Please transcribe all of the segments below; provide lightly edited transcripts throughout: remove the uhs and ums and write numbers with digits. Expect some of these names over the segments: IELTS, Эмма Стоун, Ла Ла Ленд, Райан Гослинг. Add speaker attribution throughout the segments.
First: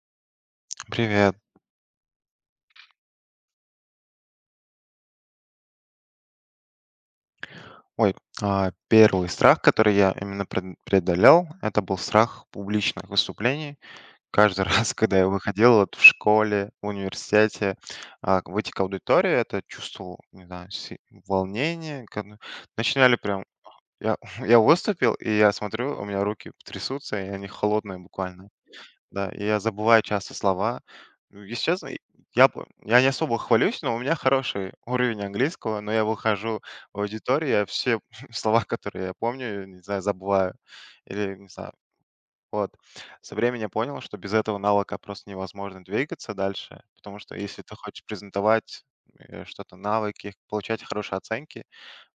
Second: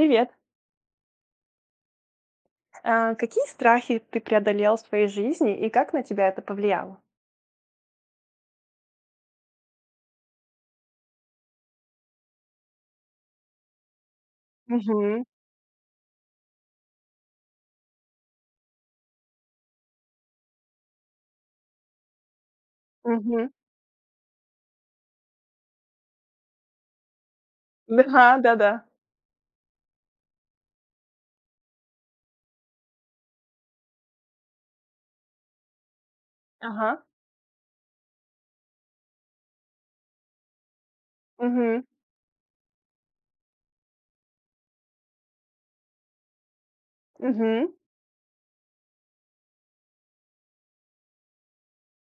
Speaker 1: Привет.
Speaker 2: Привет.
Speaker 1: Какие страхи ты преодолел в своей жизни и как на тебя это повлияло?
Speaker 2: Ой, первый страх, который я именно преодолел, это был страх публичных выступлений. Каждый раз, когда
Speaker 1: Мгм,
Speaker 2: я выходил вот в школе, в университете, выйти к аудитории, это чувствовал, не знаю, волнение, как бы. Начинали прям.
Speaker 1: мгм.
Speaker 2: Я, я выступил, и я смотрю, у меня руки трясутся, и они холодные
Speaker 1: Да,
Speaker 2: буквально.
Speaker 1: да-да.
Speaker 2: Да, и я забываю часто слова. Ну, если честно, я не особо хвалюсь, но у меня хороший уровень английского, но я выхожу в
Speaker 1: Ага.
Speaker 2: аудиторию, я все слова, которые я помню, не знаю, забываю или не знаю.
Speaker 1: Мгм,
Speaker 2: Вот. Со временем я понял, что без этого навыка просто невозможно двигаться дальше, потому что если
Speaker 1: мгм,
Speaker 2: ты хочешь презентовать что-то, навыки, получать хорошие оценки,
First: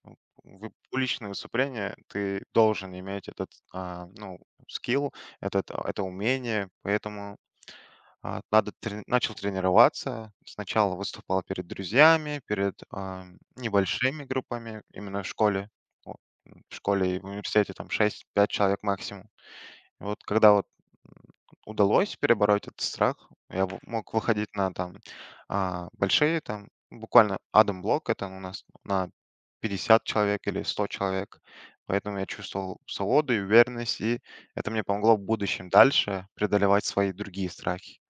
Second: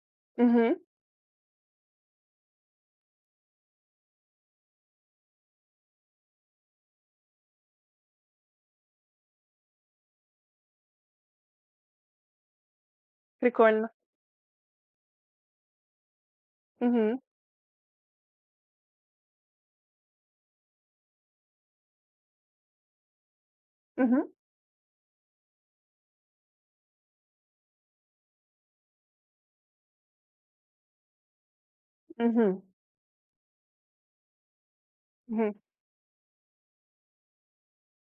Speaker 2: ну,
Speaker 1: мгм.
Speaker 2: публичное выступление, ты должен иметь этот, ну, скилл, этот, это умение, поэтому надо трени начал тренироваться. Сначала выступал перед друзьями, перед,
Speaker 1: Прикольно.
Speaker 2: небольшими группами именно в школе. Вот, в школе
Speaker 1: Мгм,
Speaker 2: и в университете там шесть, пять человек максимум. И вот когда вот, м, удалось перебороть этот страх, я в мог
Speaker 1: мгм,
Speaker 2: выходить на там, большие там, буквально адом-блок, это у нас на 50 человек или 100 человек. Поэтому я
Speaker 1: мгм,
Speaker 2: чувствовал свободу и уверенность, и это мне помогло в
Speaker 1: мгм.
Speaker 2: будущем дальше преодолевать свои другие страхи.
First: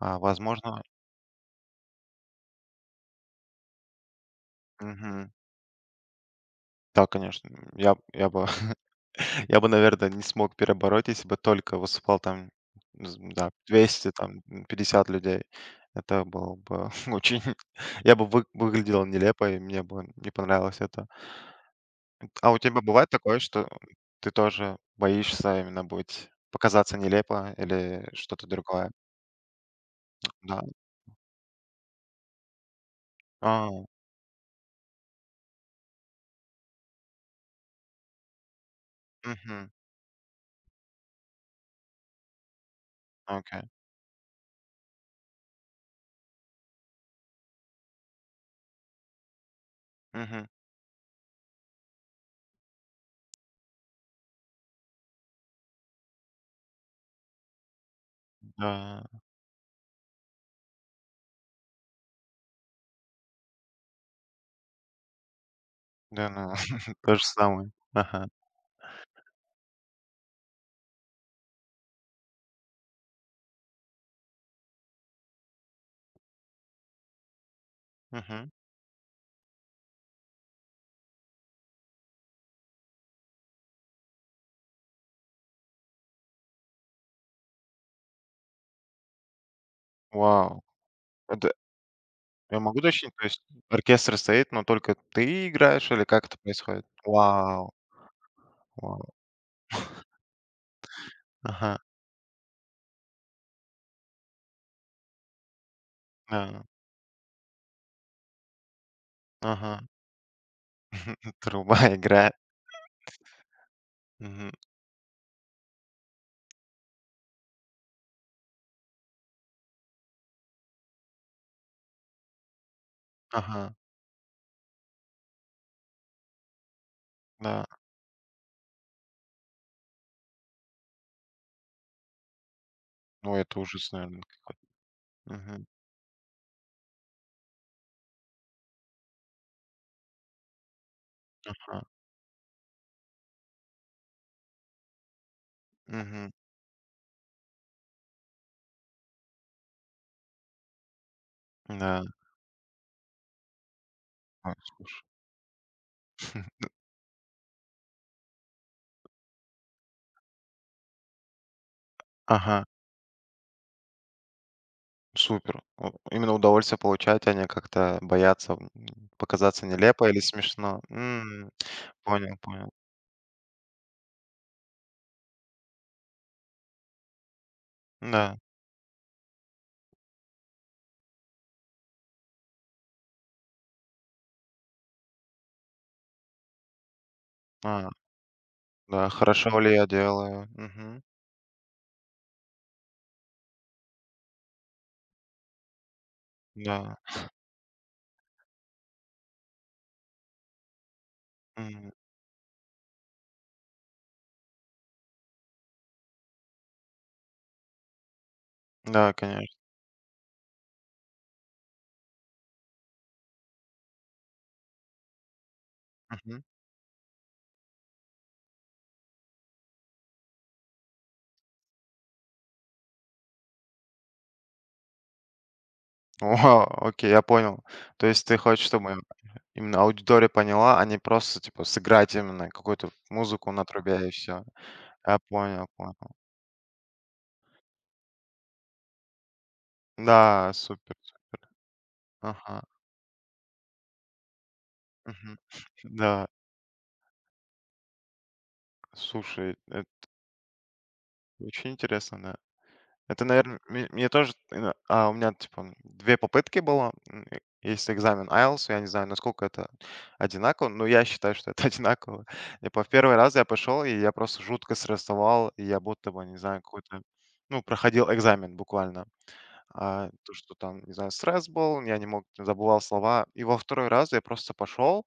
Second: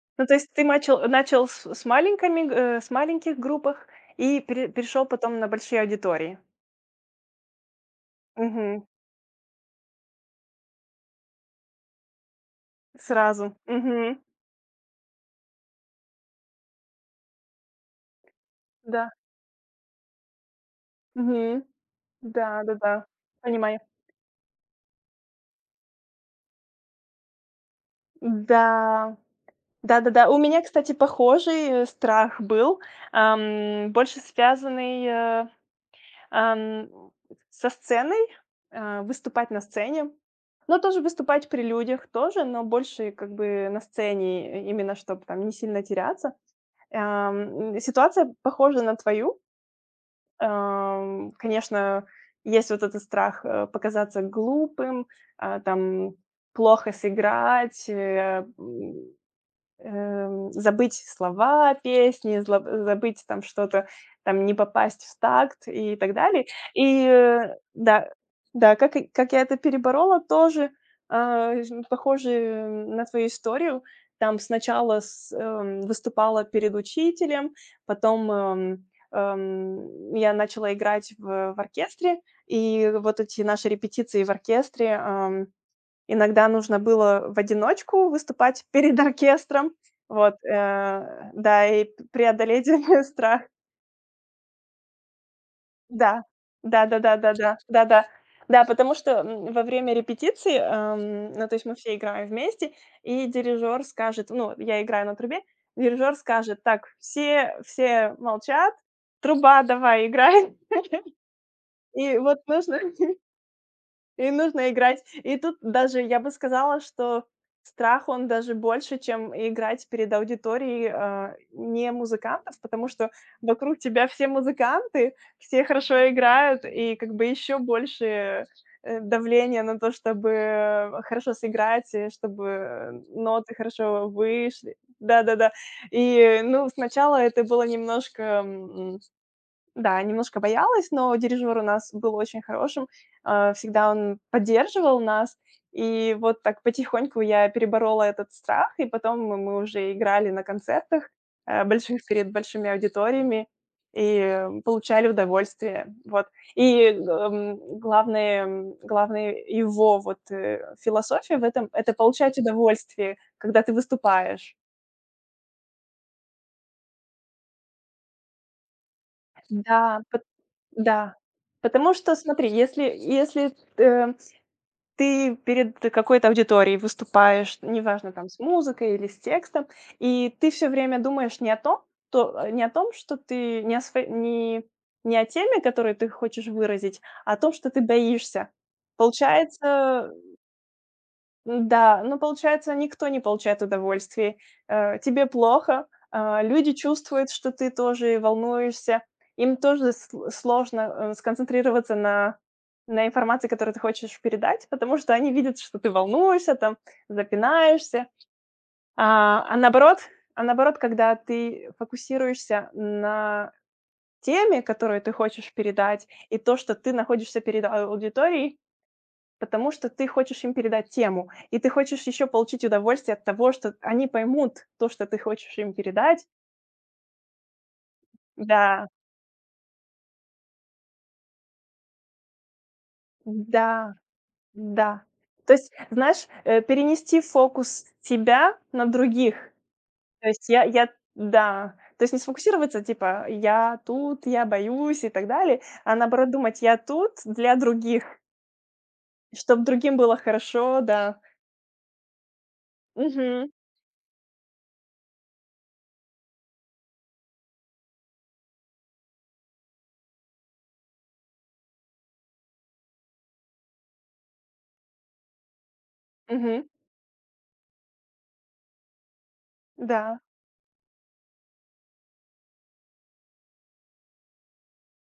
Speaker 1: Ну, то есть ты
Speaker 2: Возможно.
Speaker 1: начал с с маленьких группах и перешел
Speaker 2: Мгм.
Speaker 1: потом на большие аудитории?
Speaker 2: Да, конечно. Я бы
Speaker 1: Мгм.
Speaker 2: я бы, наверное, не смог перебороть, если бы только выступал там, з да,
Speaker 1: Сразу.
Speaker 2: 200,
Speaker 1: Мгм.
Speaker 2: там, 50 людей. Это было бы очень я бы вы выглядел
Speaker 1: Да.
Speaker 2: нелепо, и мне бы не понравилось это.
Speaker 1: Мгм.
Speaker 2: А у тебя
Speaker 1: Да-да-да.
Speaker 2: бывает такое, что
Speaker 1: Понимаю.
Speaker 2: ты тоже боишься именно быть показаться нелепо или что-то другое?
Speaker 1: Да. Да-да-да. У меня,
Speaker 2: Да.
Speaker 1: кстати, похожий, э, страх был,
Speaker 2: А,
Speaker 1: больше связанный, ам, со сценой, выступать на
Speaker 2: мгм.
Speaker 1: сцене. Но тоже выступать при людях тоже, но больше как
Speaker 2: Окей.
Speaker 1: бы на сцене, и именно чтобы там не сильно теряться. Ситуация похожа на твою.
Speaker 2: Мгм.
Speaker 1: Конечно, есть вот этот страх, показаться глупым, там плохо сыграть,
Speaker 2: Да,
Speaker 1: забыть слова песни, забыть там что-то, там не попасть в такт и так
Speaker 2: да,
Speaker 1: далее.
Speaker 2: ну,
Speaker 1: И,
Speaker 2: то же самое.
Speaker 1: да,
Speaker 2: Ага.
Speaker 1: да, как я это переборола, тоже, а, жн похоже, на твою историю. Там сначала с выступала перед учителем, потом,
Speaker 2: Мгм.
Speaker 1: я начала играть в оркестре, и вот эти наши репетиции в оркестре. Иногда нужно было в одиночку выступать перед оркестром. Вот,
Speaker 2: Вау! Это
Speaker 1: да, и п
Speaker 2: я
Speaker 1: преодолеть
Speaker 2: могу уточнить, то
Speaker 1: страх.
Speaker 2: есть оркестр стоит, но только ты играешь или
Speaker 1: Да.
Speaker 2: как это происходит?
Speaker 1: Да-да-да-да-да. Да-да.
Speaker 2: Вау,
Speaker 1: Да, да, да, да, да. Да, потому
Speaker 2: вау.
Speaker 1: что, во время репетиции, ну, то есть мы
Speaker 2: Ага,
Speaker 1: все играем вместе, и дирижер скажет, ну, я играю на трубе, дирижер скажет:
Speaker 2: да,
Speaker 1: "Так, все молчат, труба
Speaker 2: ага.
Speaker 1: давай играй".
Speaker 2: Труба
Speaker 1: И
Speaker 2: играет.
Speaker 1: вот нужно И
Speaker 2: Мгм.
Speaker 1: нужно играть. И тут даже я бы сказала, что страх, он даже больше, чем играть перед аудиторией, не музыкантов, потому что
Speaker 2: Ага,
Speaker 1: вокруг тебя все музыканты, все хорошо играют, и как бы еще
Speaker 2: да.
Speaker 1: больше, давление на то, чтобы хорошо сыграть, и чтобы
Speaker 2: Ну,
Speaker 1: ноты
Speaker 2: это ужас,
Speaker 1: хорошо
Speaker 2: наверное.
Speaker 1: вышли. Да-да-да.
Speaker 2: Мгм,
Speaker 1: И, ну, сначала это было немножко, да, немножко боялась, но дирижер у
Speaker 2: ага,
Speaker 1: нас был очень хорошим. Всегда он поддерживал нас. И
Speaker 2: мгм,
Speaker 1: вот так потихоньку я переборола этот страх, и потом мы уже играли на концертах,
Speaker 2: да.
Speaker 1: больших, перед большими аудиториями и,
Speaker 2: Ой, слушай.
Speaker 1: получали удовольствие. Вот. И, главное его вот, философия это получать
Speaker 2: Ага,
Speaker 1: удовольствие, когда ты выступаешь.
Speaker 2: супер. О, именно удовольствие получать, а не как-то бояться показаться
Speaker 1: Да,
Speaker 2: нелепо или
Speaker 1: пот
Speaker 2: смешно.
Speaker 1: да. Потому что,
Speaker 2: Понял,
Speaker 1: смотри,
Speaker 2: понял.
Speaker 1: если, ты перед какой-то аудиторией выступаешь, неважно, там, с
Speaker 2: Да,
Speaker 1: музыкой или с текстом, и ты все время думаешь не о том, не о том, что ты не о сво не не о теме, которую ты хочешь выразить, а о том, что ты
Speaker 2: а,
Speaker 1: боишься.
Speaker 2: да, хорошо ли я
Speaker 1: Получается,
Speaker 2: делаю? Мгм.
Speaker 1: получается, никто не получает удовольствия. Тебе плохо, люди
Speaker 2: Да,
Speaker 1: чувствуют, что ты тоже волнуешься. Им тоже сл сложно,
Speaker 2: м,
Speaker 1: сконцентрироваться на информации, которую ты хочешь передать, потому что они видят, что ты волнуешься, там, запинаешься.
Speaker 2: да,
Speaker 1: А, а
Speaker 2: конечно.
Speaker 1: наоборот а наоборот, когда ты фокусируешься на теме, которую ты хочешь передать, и
Speaker 2: Мгм.
Speaker 1: то, что ты находишься перед аудиторией. Потому что ты хочешь им передать тему, и ты хочешь еще получить удовольствие от того, что они поймут то, что ты хочешь им передать.
Speaker 2: О, окей, я понял. То есть ты хочешь,
Speaker 1: Да,
Speaker 2: чтобы именно аудитория поняла, а не просто, типа, сыграть именно какую-то музыку на
Speaker 1: да,
Speaker 2: трубе и все.
Speaker 1: да.
Speaker 2: Я
Speaker 1: То
Speaker 2: понял,
Speaker 1: есть,
Speaker 2: понял.
Speaker 1: знаешь, перенести фокус с тебя на других. То есть
Speaker 2: Да,
Speaker 1: я
Speaker 2: супер, супер.
Speaker 1: да. То есть не
Speaker 2: Ага.
Speaker 1: сфокусироваться, типа: "Я тут, я боюсь" и так
Speaker 2: Мгм.
Speaker 1: далее, а
Speaker 2: Да,
Speaker 1: наоборот думать: "Я тут для других",
Speaker 2: слушай,
Speaker 1: чтобы
Speaker 2: это
Speaker 1: другим было хорошо, да.
Speaker 2: очень интересно, да. Это,
Speaker 1: Угу,
Speaker 2: наверное, мне тоже, ина у меня, типа, 2 попытки было. Есть экзамен IELTS, я не знаю, насколько это одинаково, но я считаю, что это одинаково. И по первый раз я пошел, и я просто жутко стрессовал, и я будто бы, не знаю,
Speaker 1: угу,
Speaker 2: какой-то, ну, проходил экзамен буквально. А,
Speaker 1: да,
Speaker 2: то, что там, не знаю, стресс был, я не мог, забывал слова. И во второй раз я просто пошел,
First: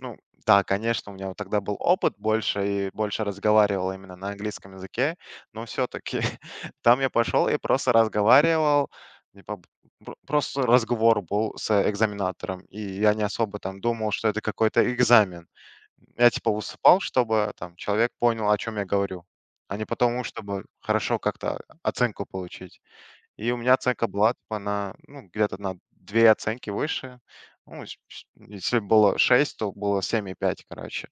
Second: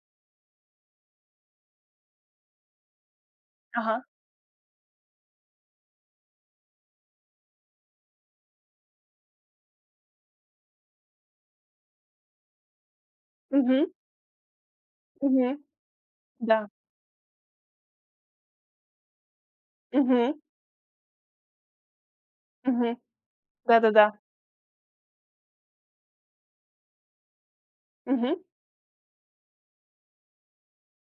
Speaker 2: ну да, конечно, у меня вот тогда был опыт больше и больше разговаривал
Speaker 1: ага.
Speaker 2: именно на английском языке, но все-таки там я пошел и просто разговаривал, типа, просто разговор был с экзаменатором, и я не особо там
Speaker 1: Угу,
Speaker 2: думал, что это какой-то экзамен.
Speaker 1: угу,
Speaker 2: Я типа
Speaker 1: да.
Speaker 2: выступал, чтобы там человек понял, о чем я говорю, а не потому,
Speaker 1: Угу,
Speaker 2: чтобы хорошо как-то оценку получить.
Speaker 1: угу.
Speaker 2: И у меня оценка
Speaker 1: Да-да-да.
Speaker 2: была типа на, ну, где-то на 2 оценки выше. Ну, с
Speaker 1: Мгм.
Speaker 2: если было 6, то было семь и пять, короче.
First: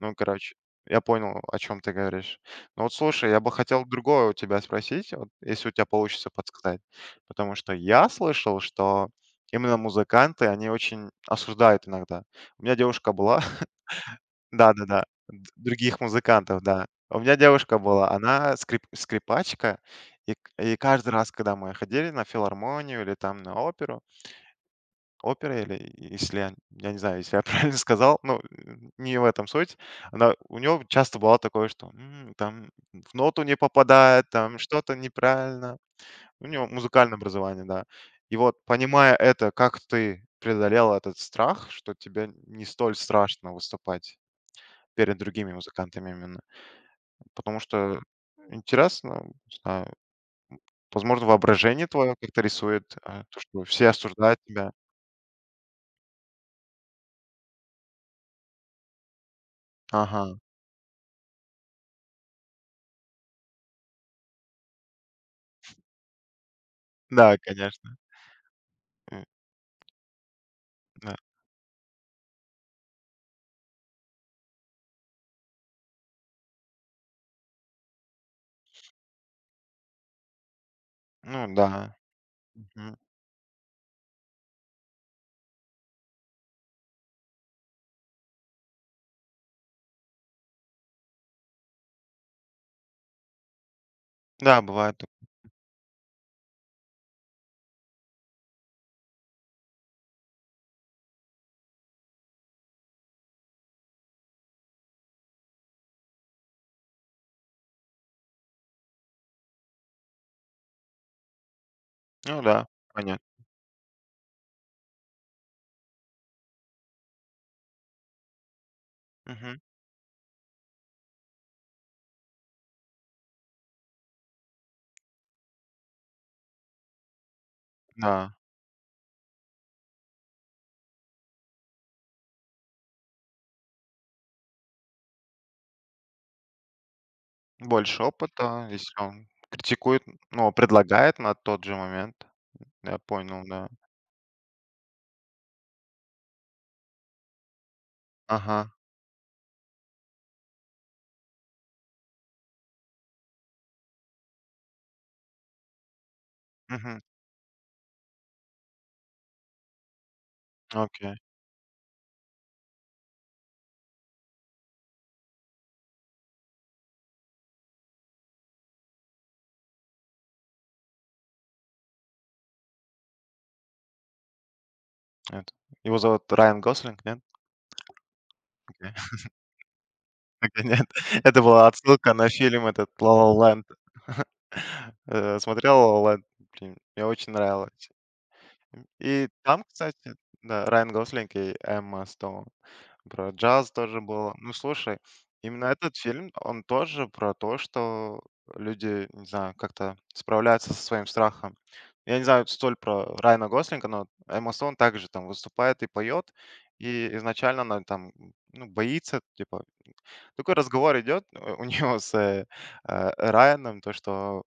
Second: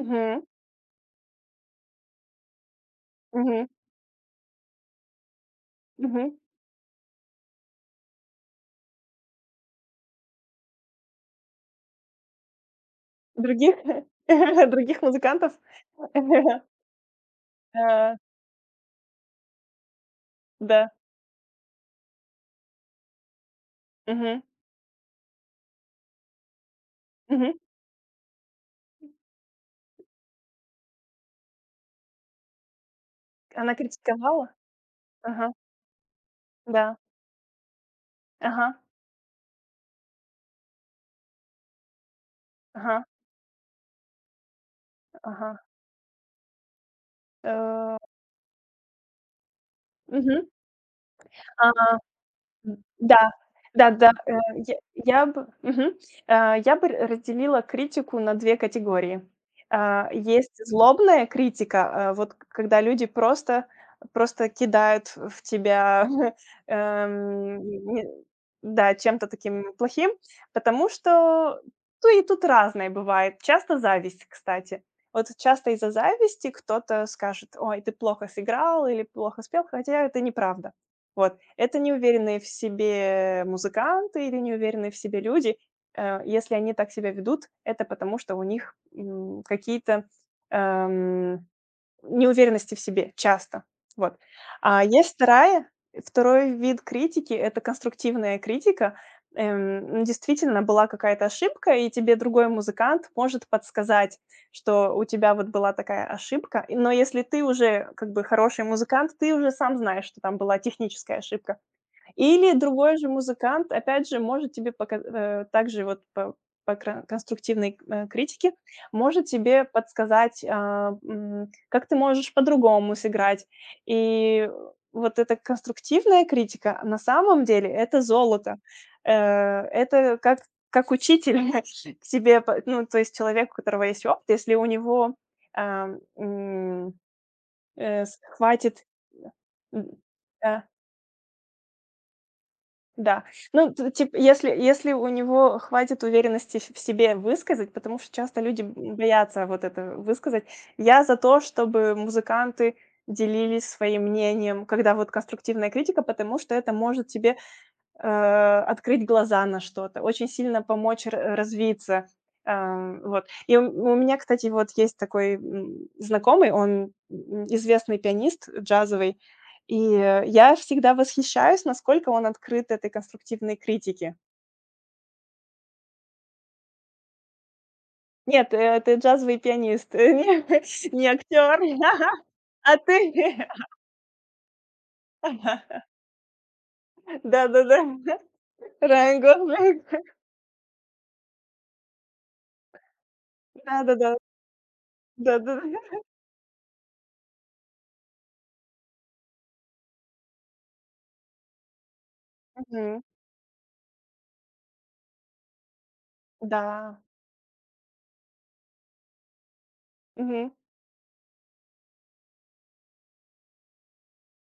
Speaker 2: Ну, короче, я понял, о чем ты говоришь. Ну вот слушай, я бы
Speaker 1: Мгм.
Speaker 2: хотел другое у тебя спросить, вот если у тебя получится
Speaker 1: Мгм.
Speaker 2: подсказать. Потому что я слышал, что именно музыканты, они очень осуждают иногда. У меня девушка была,
Speaker 1: Других других
Speaker 2: да-да-да, д
Speaker 1: музыкантов?
Speaker 2: других музыкантов, да. У меня девушка была,
Speaker 1: Э,
Speaker 2: она скрипачка, и к и
Speaker 1: да.
Speaker 2: каждый раз, когда мы ходили на филармонию или там на оперу,
Speaker 1: Мгм.
Speaker 2: опера или если я не знаю, если я
Speaker 1: Мгм.
Speaker 2: правильно сказал, ну, н не в этом суть. Она у нее часто бывало такое, что, там в ноту не
Speaker 1: Она
Speaker 2: попадает,
Speaker 1: критиковала?
Speaker 2: там что-то
Speaker 1: Ага.
Speaker 2: неправильно. У нее
Speaker 1: Да.
Speaker 2: музыкальное образование, да. И вот
Speaker 1: Ага.
Speaker 2: понимая это, как ты преодолела этот страх, что тебе не столь
Speaker 1: Ага.
Speaker 2: страшно выступать перед другими
Speaker 1: Ага.
Speaker 2: музыкантами именно? Потому
Speaker 1: Э,
Speaker 2: что интересно, не знаю,
Speaker 1: Мгм.
Speaker 2: возможно,
Speaker 1: А
Speaker 2: воображение твое как-то рисует,
Speaker 1: Да,
Speaker 2: то, что все
Speaker 1: да-да,
Speaker 2: осуждают тебя.
Speaker 1: я бы мгм, э, я бы р разделила критику на 2 категории.
Speaker 2: Ага.
Speaker 1: Есть злобная критика, вот к когда люди просто кидают в тебя,
Speaker 2: Да,
Speaker 1: эм,
Speaker 2: конечно.
Speaker 1: не да,
Speaker 2: М,
Speaker 1: чем-то таким плохим, потому
Speaker 2: да.
Speaker 1: что ну, и тут разное бывает. Часто зависть, кстати. Вот часто из-за зависти кто-то скажет: "Ой, ты плохо сыграл" или "плохо спел", хотя это неправда. Вот.
Speaker 2: Ну
Speaker 1: Это
Speaker 2: да.
Speaker 1: неуверенные в
Speaker 2: Мгм.
Speaker 1: себе музыканты или неуверенные в себе люди. Если они так себя ведут, это потому, что у них, какие-то, эм неуверенности в себе часто. Вот.
Speaker 2: Да,
Speaker 1: А
Speaker 2: бывает так.
Speaker 1: есть вторая Второй вид критики — это конструктивная критика. Ну, действительно, была какая-то ошибка, и тебе другой музыкант может подсказать, что у тебя вот была такая ошибка. Но если ты уже как бы хороший музыкант, ты уже сам знаешь, что там была техническая ошибка.
Speaker 2: Ну
Speaker 1: Или
Speaker 2: да,
Speaker 1: другой же
Speaker 2: понятно.
Speaker 1: музыкант, опять же, может тебе также вот по кра конструктивной, критике, может
Speaker 2: Мгм.
Speaker 1: тебе подсказать, как ты можешь по-другому сыграть. И вот эта конструктивная критика, на самом деле, это
Speaker 2: Да.
Speaker 1: золото. Э, это как учитель к тебе по ну, то есть человек, у которого есть опыт, если у него, а, м,
Speaker 2: Больше
Speaker 1: с
Speaker 2: опыта,
Speaker 1: хватит,
Speaker 2: если он
Speaker 1: м,
Speaker 2: критикует, но
Speaker 1: э
Speaker 2: предлагает на тот же момент. Я
Speaker 1: да.
Speaker 2: понял, да.
Speaker 1: Ну, т типа, если у него хватит уверенности в себе высказать, потому что часто люди
Speaker 2: Ага.
Speaker 1: б боятся вот это высказать. Я за то, чтобы музыканты делились своим мнением, когда вот конструктивная критика, потому что это
Speaker 2: Мгм.
Speaker 1: может тебе э, открыть глаза на что-то, очень сильно помочь
Speaker 2: Окей.
Speaker 1: развиться. Вот. И у меня, кстати, вот есть такой, знакомый, он, известный пианист джазовый, и я всегда восхищаюсь, насколько он открыт этой конструктивной критике.
Speaker 2: Это. Его зовут Райан Гослинг, нет?
Speaker 1: Нет, это джазовый пианист,
Speaker 2: Нет,
Speaker 1: не не
Speaker 2: это
Speaker 1: актер.
Speaker 2: была отсылка на фильм
Speaker 1: А
Speaker 2: этот
Speaker 1: ты
Speaker 2: "Ла Ла Ленд". Смотрел "Ла Ла Ленд"? Блин, мне очень
Speaker 1: Да-да-да.
Speaker 2: нравилось.
Speaker 1: Райан
Speaker 2: И там,
Speaker 1: Гослинг.
Speaker 2: кстати, да, Райан Гослинг и Эмма Стоун. Про джаз тоже
Speaker 1: Да-да-да.
Speaker 2: было. Ну, слушай,
Speaker 1: Да-да-да.
Speaker 2: именно этот фильм, он тоже про то, что люди, не знаю, как-то справляются со своим страхом. Я не знаю столь
Speaker 1: Мгм.
Speaker 2: про Райана Гослинга, но Эмма Стоун также там выступает и поет.
Speaker 1: Да.
Speaker 2: И изначально она там, ну, боится, типа
Speaker 1: Мгм.
Speaker 2: такой разговор идет у него с Райаном, то что,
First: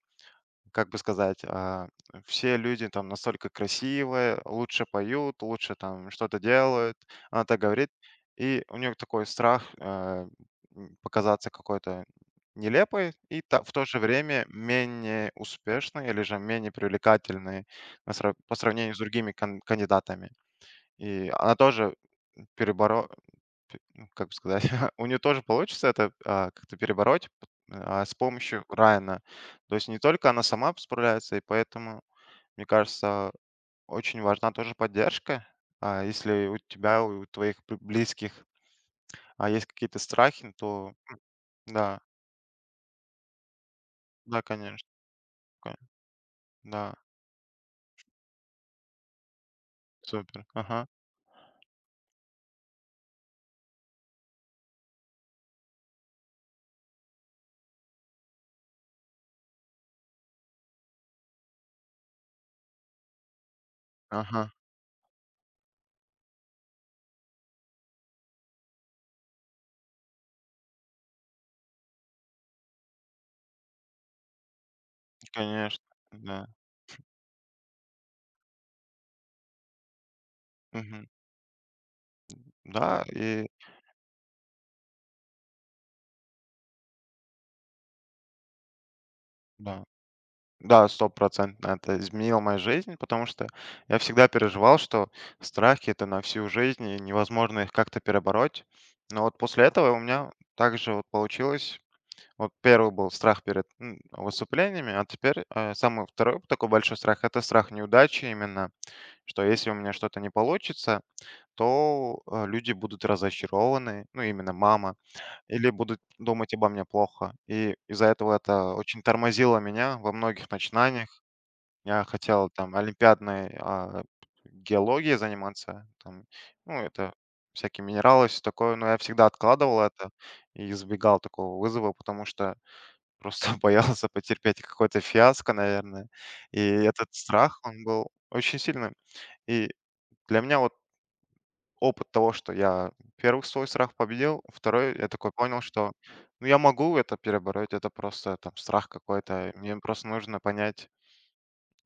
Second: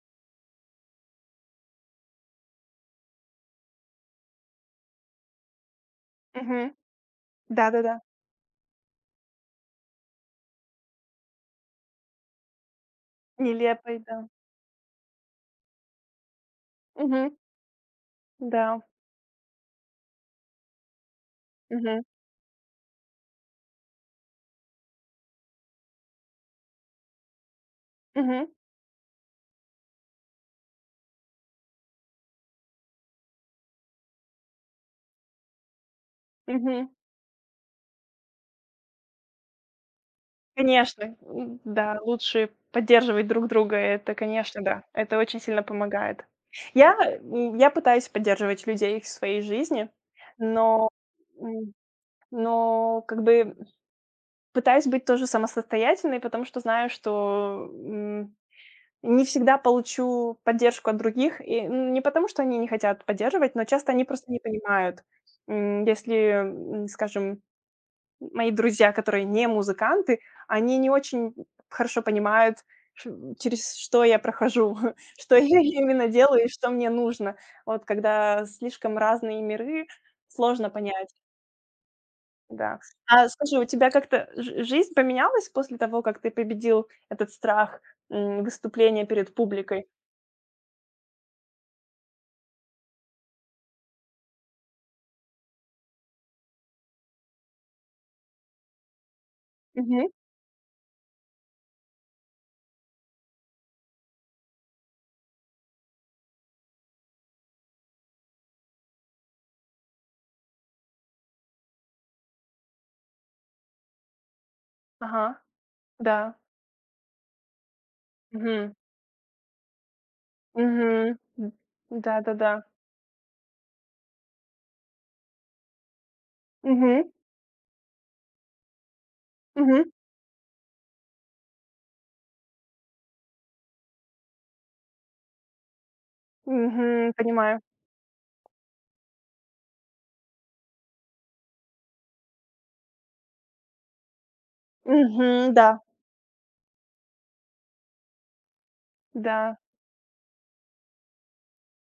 Speaker 2: как бы сказать, все люди там настолько красивые, лучше поют, лучше там что-то
Speaker 1: Мгм.
Speaker 2: делают. Она так говорит.
Speaker 1: Да-да-да.
Speaker 2: И у нее такой страх показаться какой-то нелепой и в то
Speaker 1: Нелепой,
Speaker 2: же
Speaker 1: да.
Speaker 2: время менее успешной или же менее
Speaker 1: Мгм.
Speaker 2: привлекательной по
Speaker 1: Да.
Speaker 2: сравнению с другими кандидатами. И она тоже
Speaker 1: Мгм.
Speaker 2: переборо- П ну, как бы сказать, у нее тоже получится это, как-то перебороть, с
Speaker 1: Мгм.
Speaker 2: помощью Райана. То есть не только она сама справляется, и поэтому, мне кажется, очень важна тоже поддержка. Если у
Speaker 1: Мгм.
Speaker 2: тебя, у твоих п близких, есть какие-то страхи, то
Speaker 1: Конечно, да,
Speaker 2: да,
Speaker 1: лучше поддерживать друг друга. Это,
Speaker 2: да,
Speaker 1: конечно, да,
Speaker 2: конечно,
Speaker 1: это очень сильно
Speaker 2: ка
Speaker 1: помогает.
Speaker 2: да,
Speaker 1: Я, я пытаюсь поддерживать людей в своей жизни,
Speaker 2: супер. Ага,
Speaker 1: но, м, но как бы пытаюсь быть тоже самосостоятельной, потому что знаю, что, не всегда получу поддержку от других. И, не потому, что они не хотят поддерживать, но часто они просто не
Speaker 2: ага,
Speaker 1: понимают. Если, скажем, мои друзья, которые не музыканты, они не очень хорошо понимают, ш через что я прохожу, что я
Speaker 2: конечно,
Speaker 1: именно делаю
Speaker 2: да,
Speaker 1: и что мне нужно. Вот когда слишком разные миры, сложно
Speaker 2: мгм.
Speaker 1: понять, да.
Speaker 2: Да,
Speaker 1: А
Speaker 2: и
Speaker 1: скажи, у тебя как-то жи жизнь поменялась после того, как ты победил этот страх, выступления перед
Speaker 2: да.
Speaker 1: публикой?
Speaker 2: Да, стопроцентно это изменило мою жизнь, потому что я всегда переживал, что страхи это на всю жизнь и невозможно их как-то перебороть. Но вот после этого у
Speaker 1: Мгм.
Speaker 2: меня также вот получилось. Вот первый был страх перед выступлениями, а теперь самый второй вот такой большой страх это страх неудачи именно, что если у меня что-то не получится, то люди будут разочарованы, ну именно мама,
Speaker 1: Ага.
Speaker 2: или будут
Speaker 1: Да.
Speaker 2: думать обо мне плохо. И из-за этого это
Speaker 1: Мгм.
Speaker 2: очень тормозило меня во многих
Speaker 1: Мгм.
Speaker 2: начинаниях.
Speaker 1: М.
Speaker 2: Я хотел
Speaker 1: Да-да-да.
Speaker 2: там олимпиадной, геологией заниматься, там, ну,
Speaker 1: Мгм.
Speaker 2: это всякие минералы, все такое, но я всегда откладывал
Speaker 1: Мгм.
Speaker 2: это и избегал такого вызова, потому что просто боялся потерпеть какое-то фиаско, наверное. И этот
Speaker 1: Мгм.
Speaker 2: страх,
Speaker 1: Понимаю.
Speaker 2: он был очень сильным. И для меня вот опыт того, что я первый свой страх победил, второй я такой
Speaker 1: Мгм.
Speaker 2: понял,
Speaker 1: Да.
Speaker 2: что, ну, я могу это перебороть, это просто там страх какой-то,
Speaker 1: Да.
Speaker 2: мне просто нужно понять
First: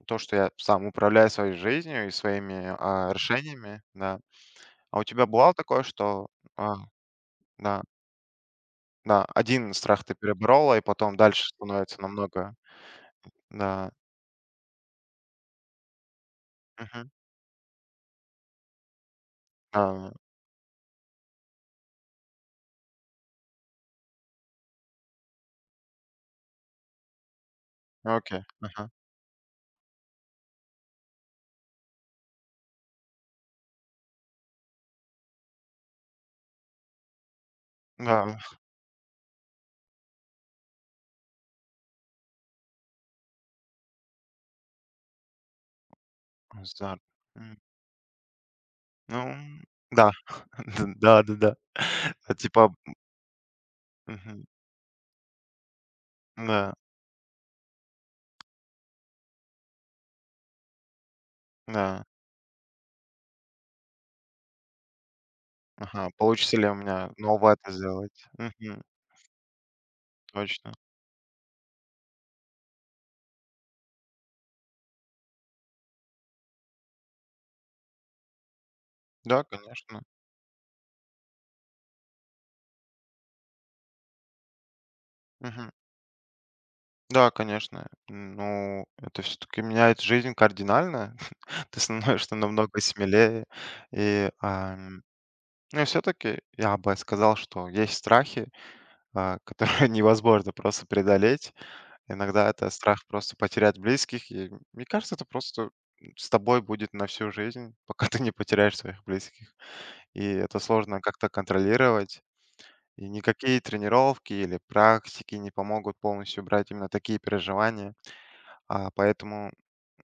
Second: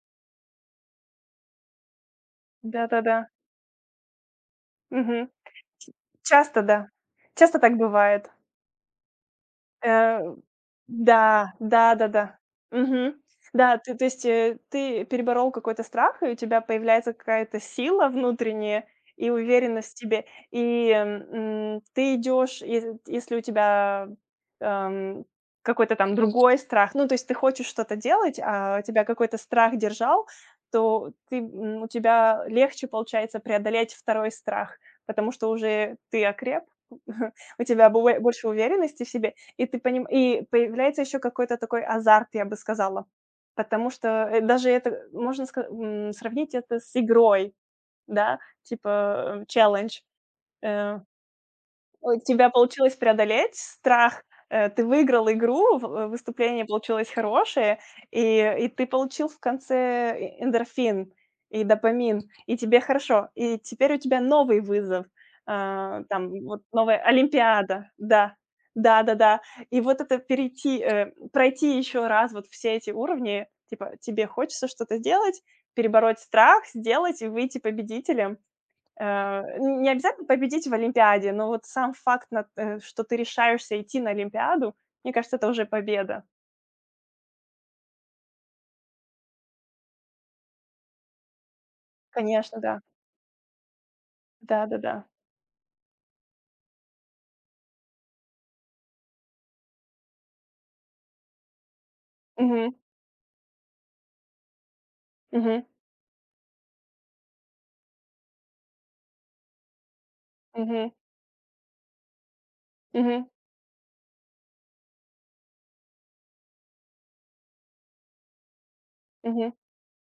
Speaker 2: то, что я сам управляю своей жизнью и своими,
Speaker 1: Да-да-да.
Speaker 2: решениями, да. А у тебя
Speaker 1: Мгм.
Speaker 2: бывало такое, что,
Speaker 1: Часто,
Speaker 2: а,
Speaker 1: да. Часто так
Speaker 2: да,
Speaker 1: бывает.
Speaker 2: да, один страх ты
Speaker 1: Э,
Speaker 2: переборола, и потом дальше
Speaker 1: да,
Speaker 2: становится
Speaker 1: да-да-да.
Speaker 2: намного.
Speaker 1: Мгм. Да,
Speaker 2: Да.
Speaker 1: ты то есть, ты переборол какой-то страх, и у тебя
Speaker 2: Мгм.
Speaker 1: появляется какая-то сила внутренняя и уверенность в
Speaker 2: А,
Speaker 1: себе. И, ты идешь, ес если у тебя, эм, какой-то там другой страх, ну, то есть ты хочешь что-то делать,
Speaker 2: окей.
Speaker 1: а
Speaker 2: Ага.
Speaker 1: тебя какой-то страх держал, то у тебя легче получается преодолеть второй страх, потому что уже ты окреп, у тебя бо
Speaker 2: Да.
Speaker 1: больше уверенности в себе. И ты поним и появляется еще какой-то такой азарт, я бы сказала. Потому что, даже это можно сравнить это с
Speaker 2: Здра
Speaker 1: игрой,
Speaker 2: М,
Speaker 1: да,
Speaker 2: ну
Speaker 1: типа, челлендж.
Speaker 2: да.
Speaker 1: Э,
Speaker 2: Да-да-да.
Speaker 1: у тебя
Speaker 2: Типа.
Speaker 1: получилось преодолеть страх,
Speaker 2: Мгм.
Speaker 1: ты выиграл игру, выступление
Speaker 2: Да,
Speaker 1: получилось хорошее, и ты получил в конце эндорфин и
Speaker 2: да.
Speaker 1: допамин, и тебе хорошо. И теперь у тебя новый вызов,
Speaker 2: Ага.
Speaker 1: там
Speaker 2: Получится
Speaker 1: вот
Speaker 2: ли у
Speaker 1: новая
Speaker 2: меня новое это
Speaker 1: олимпиада.
Speaker 2: сделать?
Speaker 1: Да.
Speaker 2: Мгм.
Speaker 1: Да-да-да. И вот это
Speaker 2: Точно.
Speaker 1: пройти еще раз вот все эти уровни, типа тебе хочется что-то сделать, перебороть страх, сделать и выйти победителем. Э,
Speaker 2: Да,
Speaker 1: Не
Speaker 2: конечно.
Speaker 1: обязательно победить в олимпиаде, но вот сам факт, что ты решаешься идти на олимпиаду, мне кажется, это уже
Speaker 2: Мгм.
Speaker 1: победа.
Speaker 2: Да, конечно. Ну, это все-таки меняет жизнь кардинально. Ты становишься
Speaker 1: Конечно, да.
Speaker 2: намного смелее. И,
Speaker 1: Да-да-да.
Speaker 2: ну, все-таки я бы сказал, что есть страхи, которые невозможно просто преодолеть. Иногда это
Speaker 1: Мгм.
Speaker 2: страх просто потерять близких. И мне кажется, это
Speaker 1: Мгм.
Speaker 2: просто с тобой будет на всю жизнь, пока ты не потеряешь своих близких. И это
Speaker 1: Мгм.
Speaker 2: сложно как-то контролировать. И
Speaker 1: Мгм.
Speaker 2: никакие тренировки или практики не помогут полностью убрать именно такие переживания.
Speaker 1: Мгм.
Speaker 2: Поэтому.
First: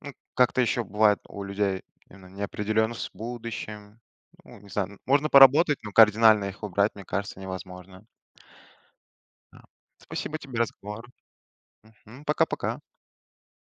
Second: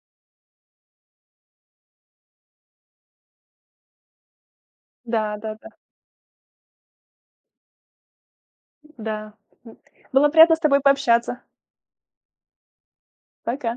Speaker 2: Ну, как-то еще бывает у людей именно неопределенность с будущим. Ну, не знаю, можно
Speaker 1: Да-да-да.
Speaker 2: поработать, но кардинально их убрать, мне кажется, невозможно.
Speaker 1: Да. Да,
Speaker 2: Да.
Speaker 1: да. М. Было
Speaker 2: Спасибо
Speaker 1: приятно
Speaker 2: тебе
Speaker 1: с
Speaker 2: за
Speaker 1: тобой
Speaker 2: разговор.
Speaker 1: пообщаться.
Speaker 2: Мгм. Пока-пока.
Speaker 1: Пока.